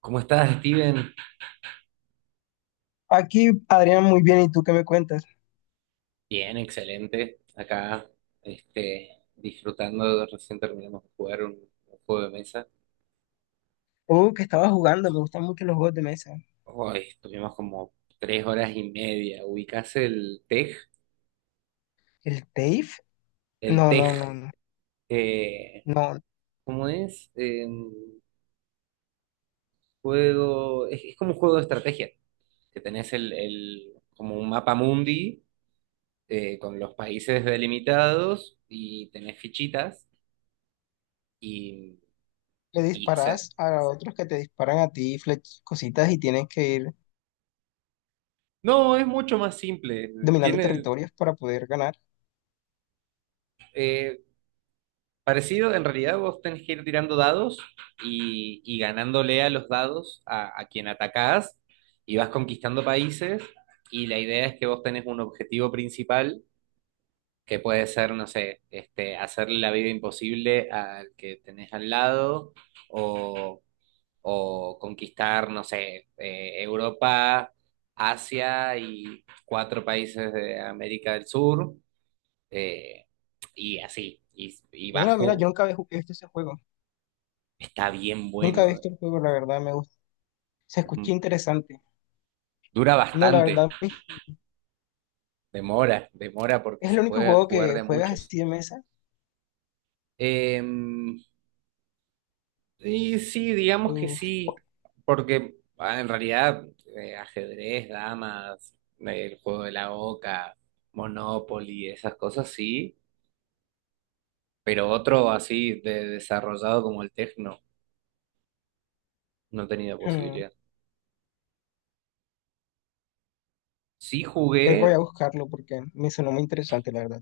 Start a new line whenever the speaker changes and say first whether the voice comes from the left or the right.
right: ¿Cómo estás, Steven?
left: Aquí, Adrián, muy bien. ¿Y tú qué me cuentas?
right: Bien, excelente. Acá, disfrutando, recién terminamos de jugar un juego de mesa.
left: Oh, que estaba jugando. Me gustan mucho los juegos de mesa.
right: Hoy estuvimos como 3 horas y media. ¿Ubicás el tej?
left: ¿El TAFE?
right: El
left: No,
right: tej,
left: no, no, no.
right: eh,
left: No,
right: ¿cómo es? Es como un juego de estrategia, que tenés como un mapa mundi, con los países delimitados y tenés fichitas y,
left: le
right: y se-
left: disparas a otros que te disparan a ti cositas y tienes que ir
right: no, es mucho más simple.
left: dominando
right: Tiene,
left: territorios para poder ganar.
right: eh, parecido, en realidad vos tenés que ir tirando dados y ganándole a los dados a quien atacás y vas conquistando países y la idea es que vos tenés un objetivo principal que puede ser, no sé, este, hacerle la vida imposible al que tenés al lado o, o conquistar, no sé, Europa, Asia y cuatro países de América del Sur, eh, y así.
left: Mira, mira, yo nunca había visto ese juego.
right: Está bien
left: Nunca había
right: bueno.
left: visto el juego, la verdad, me gusta. Se escucha
right: Mm,
left: interesante.
right: dura
left: No, la
right: bastante.
left: verdad,
right: Demora, demora porque
left: es el
right: se
left: único
right: puede
left: juego
right: jugar de
left: que
right: a
left: juegas
right: muchos.
left: así de mesa.
right: Eh, y sí, digamos que
left: Uf,
right: sí, porque ah, en realidad ajedrez, damas, el juego de la oca, Monopoly, esas cosas sí, pero otro así de desarrollado como el Tecno no he tenido
left: hmm,
right: posibilidad. Sí
left: creo que voy
right: jugué,
left: a buscarlo porque me sonó muy interesante, la verdad.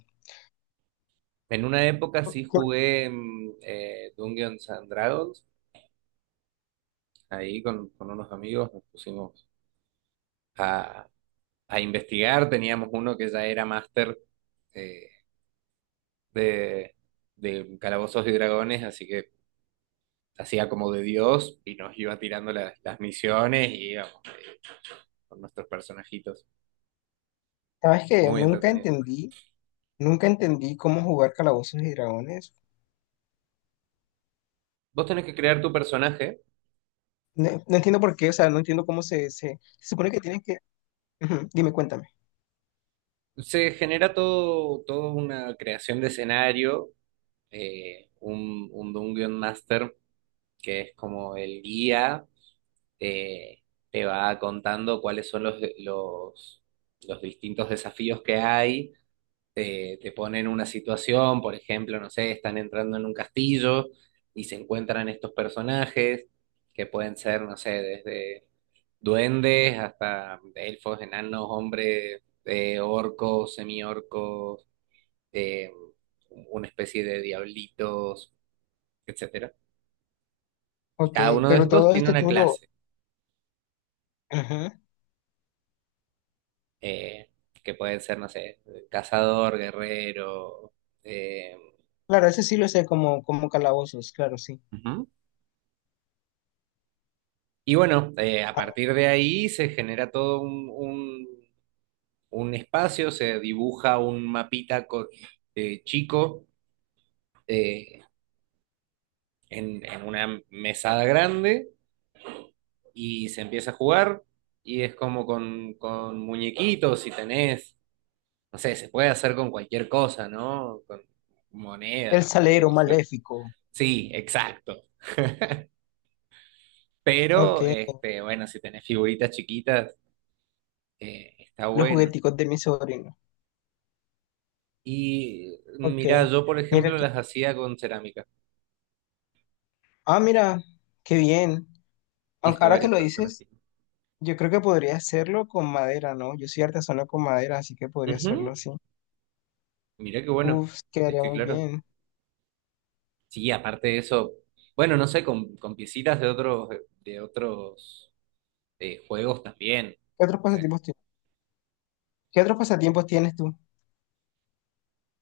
right: en una época sí
left: Por-
right: jugué Dungeons and Dragons. Ahí con unos amigos nos pusimos a, a investigar. Teníamos uno que ya era máster, eh, de, de Calabozos y Dragones, así que hacía como de Dios y nos iba tirando las misiones y íbamos con nuestros personajitos.
left: Sabes que
right: Muy
left: nunca
right: entretenido.
left: entendí Nunca entendí cómo jugar Calabozos y Dragones.
right: Vos tenés que crear tu personaje.
left: No, no entiendo por qué, o sea, no entiendo cómo se supone que tienes que... Ujú, dime, cuéntame.
right: Se genera todo, toda una creación de escenario, un guion master, que es como el guía, te, te va contando cuáles son los los distintos desafíos que hay, te ponen una situación, por ejemplo, no sé, están entrando en un castillo y se encuentran estos personajes que pueden ser, no sé, desde duendes hasta elfos, enanos, hombres, orcos, semiorcos, eh, una especie de diablitos, etcétera. Y
left: Ok,
right: cada uno de
left: pero
right: estos
left: todo
right: tiene
left: esto
right: una
left: tú lo...
right: clase,
left: Ujú.
right: eh, que pueden ser, no sé, cazador, guerrero. eh,
left: Claro, ese sí lo sé como Calabozos, claro, sí.
right: Ujú. Y bueno, a
left: Ah,
right: partir de ahí se genera todo un espacio, se dibuja un mapita chico, eh, en una mesada grande y se empieza a jugar, y es como con muñequitos, si tenés, no sé, se puede hacer con cualquier cosa, ¿no? Con
left: el
right: monedas o lo
left: salero
right: que fue.
left: maléfico.
right: Sí, exacto.
left: Ok,
right: Pero, este, bueno, si tenés figuritas chiquitas, está
left: los
right: bueno.
left: jugueticos de mi sobrino.
right: Y
left: Ok,
right: mira, yo por
left: mira
right: ejemplo
left: que...
right: las hacía con cerámica.
left: Ah, mira, qué bien. Aunque
right: Hice
left: ahora que
right: varias
left: lo
right: personas.
left: dices, yo creo que podría hacerlo con madera, ¿no? Yo soy artesano con madera, así que podría
right: Ujú,
left: hacerlo así.
right: mirá qué bueno.
left: Uf,
right: Es
left: quedaría
right: que
left: muy
right: claro.
left: bien.
right: Sí, aparte de eso, bueno, no sé, con piecitas de otros, de otros, juegos también.
left: ¿Qué otros
right: O sea,
left: pasatiempos ¿Qué otros pasatiempos tienes tú?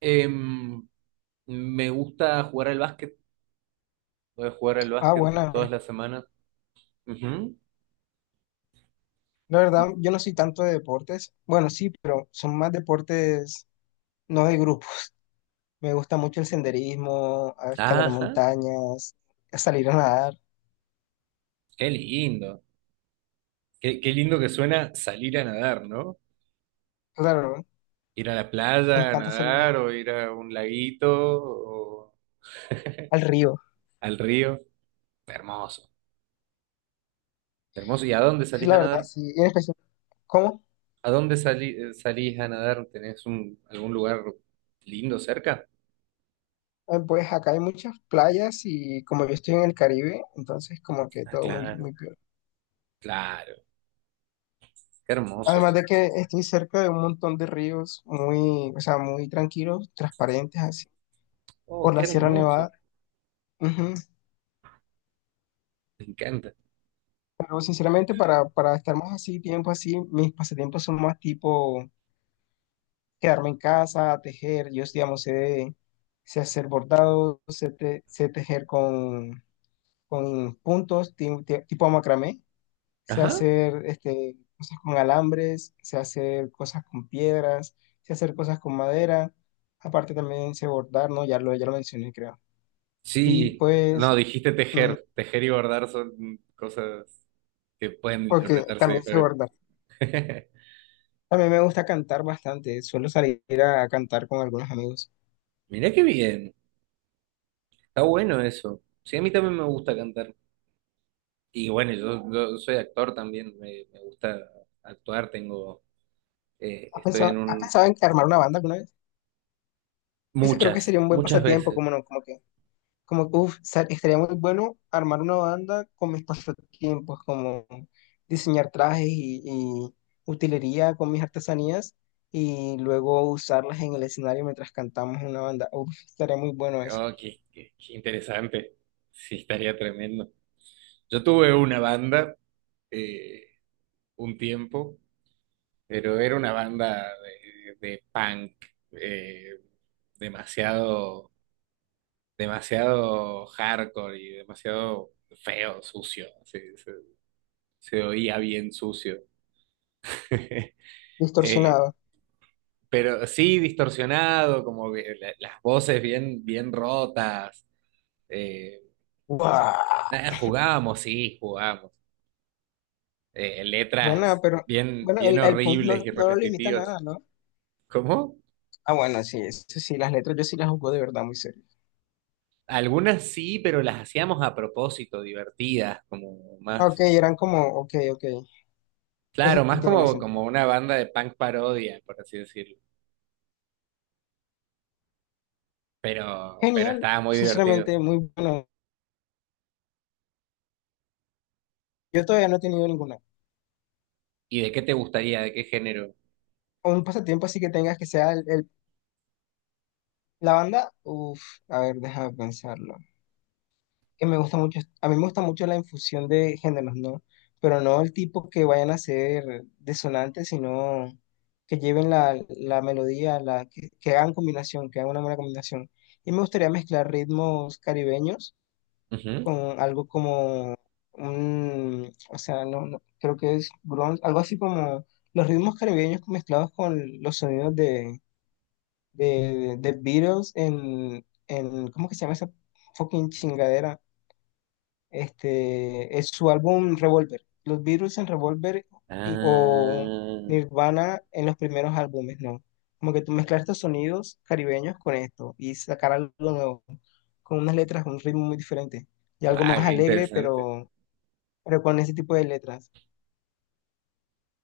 right: em, me gusta jugar al básquet. Voy a jugar al
left: Ah,
right: básquet
left: bueno,
right: todas las semanas. Ujú.
left: la verdad, yo no soy tanto de deportes. Bueno, sí, pero son más deportes no de grupo. Me gusta mucho el senderismo, a escalar
right: Ajá,
left: montañas, a salir a nadar.
right: qué lindo. Qué, qué lindo que suena salir a nadar, ¿no?
left: Claro,
right: Ir a la playa
left: me
right: a
left: encanta salir
right: nadar o ir a un laguito o
left: al río.
right: al río. Hermoso, hermoso. ¿Y a dónde salís a
left: La verdad,
right: nadar?
left: sí. Y en especial, ¿cómo?
right: ¿A dónde salís a nadar? ¿Tenés un, algún lugar lindo cerca?
left: Pues acá hay muchas playas y como yo estoy en el Caribe, entonces como que
right: Ah,
left: todo muy,
right: claro,
left: muy peor.
right: claro. Qué hermoso,
left: Además
right: dice.
left: de que estoy cerca de un montón de ríos muy, o sea, muy tranquilos, transparentes así,
right: Oh,
left: por
right: qué
left: la Sierra
right: hermoso.
left: Nevada. Ujú.
right: Me encanta.
left: No, sinceramente, para estar más así, tiempo así, mis pasatiempos son más tipo quedarme en casa, tejer. Yo, digamos, sé hacer bordado, sé tejer con puntos, tipo macramé. Sé
right: Ajá.
left: hacer cosas con alambres, sé hacer cosas con piedras, sé hacer cosas con madera. Aparte también sé bordar, ¿no? Ya lo mencioné, creo. Y
right: Sí,
left: pues,
right: no, dijiste
left: mm,
right: tejer. Tejer y bordar son cosas que pueden
left: ok,
right: interpretarse
left: también sé
right: diferentes.
left: bordar. A mí me gusta cantar bastante, suelo salir a cantar con algunos amigos.
right: Mirá qué bien. Está bueno eso. Sí, a mí también me gusta cantar. Y bueno, yo soy actor también, me gusta actuar, tengo,
left: ¿Has
right: estoy en
left: pensado, has
right: un,
left: pensado en armar una banda alguna vez? Ese creo que
right: muchas,
left: sería un buen
right: muchas
left: pasatiempo,
right: veces.
left: como no, como que, estaría muy bueno armar una banda con mis pasatiempos, como diseñar trajes y utilería con mis artesanías y luego usarlas en el escenario mientras cantamos una banda. Uf, estaría muy bueno eso.
right: Oh, qué, qué interesante. Sí, estaría tremendo. Yo tuve una banda eh, un tiempo, pero era una banda de punk, eh, demasiado, demasiado hardcore y demasiado feo, sucio. Así, sí. Se oía bien sucio. Eh,
left: Distorsionado.
right: pero sí distorsionado, como que las voces bien, bien rotas. Eh,
left: Buah.
right: nada, jugábamos, sí, jugábamos.
left: Buena,
right: Letras
left: pero
right: bien,
left: bueno,
right: bien
left: el punk no,
right: horribles y
left: no lo limita a
right: repetitivas.
left: nada, ¿no?
right: ¿Cómo?
left: Ah, bueno, sí, eso sí, las letras yo sí las jugó de verdad muy serio.
right: Algunas sí, pero las hacíamos a propósito, divertidas, como
left: Ok,
right: más,
left: eran como, ok, ok,
right: claro,
left: eso
right: más
left: tiene más
right: como,
left: sentido.
right: como una banda de punk parodia, por así decirlo. Pero
left: Genial,
right: estaba muy divertido.
left: sinceramente, muy bueno. Yo todavía no he tenido ninguna.
right: ¿Y de qué te gustaría? ¿De qué género?
left: Un pasatiempo así que tengas que sea la banda, uff, a ver, déjame pensarlo. Que me gusta mucho, A mí me gusta mucho la infusión de géneros, ¿no? Pero no el tipo que vayan a ser desonantes, sino que lleven la melodía, que hagan combinación, que hagan una buena combinación. Y me gustaría mezclar ritmos caribeños
right: Ujú.
left: con algo como o sea, no, no, creo que es grunge, algo así como los ritmos caribeños mezclados con los sonidos de Beatles en, ¿cómo que se llama esa fucking chingadera? Es su álbum Revolver, los Beatles en Revolver o
right: Ah,
left: Nirvana en los primeros álbumes, ¿no? Como que tú mezclar estos sonidos caribeños con esto y sacar algo nuevo, con unas letras, un ritmo muy diferente y algo
right: guau,
left: más
right: qué
left: alegre,
right: interesante,
left: pero con ese tipo de letras.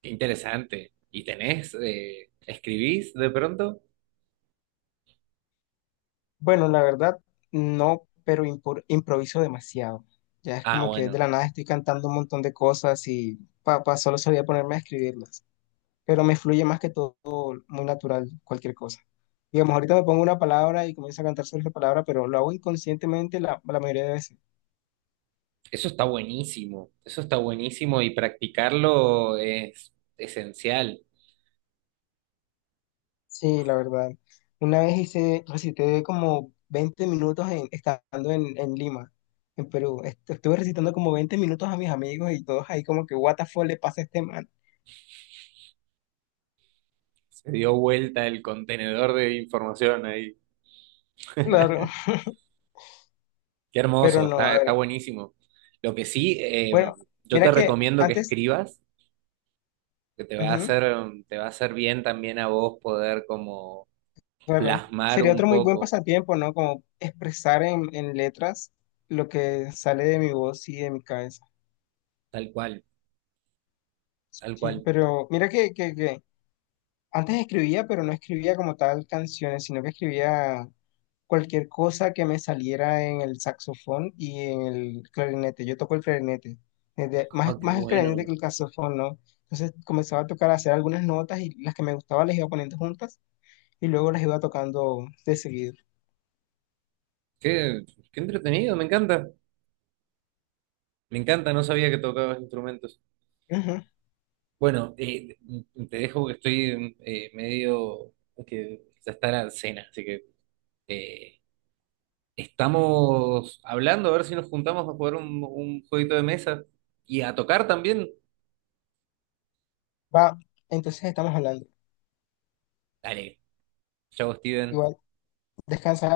right: qué interesante. ¿Y tenés, escribís de pronto?
left: Bueno, la verdad, no, pero improviso demasiado. Ya es
right: Ah,
left: como que de
right: bueno,
left: la nada estoy cantando un montón de cosas y papá, solo solía ponerme a escribirlas. Pero me fluye más que todo, muy natural, cualquier cosa. Digamos, ahorita me pongo una palabra y comienzo a cantar sobre esa palabra, pero lo hago inconscientemente la mayoría de veces.
right: eso está buenísimo y practicarlo es esencial.
left: Sí, la verdad. Una vez hice, recité como 20 minutos estando en Lima, en Perú. Estuve recitando como 20 minutos a mis amigos y todos ahí como que, what the fuck le pasa a este man.
right: Se dio vuelta el contenedor de información ahí.
left: Claro,
right: Qué
left: pero
right: hermoso,
left: no, a
right: está, está
left: ver.
right: buenísimo. Lo que sí,
left: Bueno,
right: yo te
left: mira que
right: recomiendo que
left: antes,
right: escribas, que te va a
left: ujú,
right: hacer, te va a hacer bien también a vos poder como
left: claro,
right: plasmar
left: sería otro
right: un
left: muy buen
right: poco,
left: pasatiempo, ¿no? Como expresar en letras lo que sale de mi voz y de mi cabeza.
right: tal cual, tal
left: Sí,
right: cual.
left: pero mira que antes escribía, pero no escribía como tal canciones, sino que escribía cualquier cosa que me saliera en el saxofón y en el clarinete. Yo toco el clarinete, más,
right: Ah, qué
left: más el clarinete
right: bueno.
left: que el saxofón, ¿no? Entonces comenzaba a tocar, a hacer algunas notas y las que me gustaban las iba poniendo juntas y luego las iba tocando de seguido.
right: Qué, qué entretenido, me encanta. Me encanta, no sabía que tocabas instrumentos.
left: Ujú.
right: Bueno, te dejo que estoy medio que ya está la cena, así que eh, estamos hablando a ver si nos juntamos a jugar un jueguito de mesa y a tocar también.
left: Va, entonces estamos hablando.
right: Dale, chao, Steven.
left: Igual, descansa.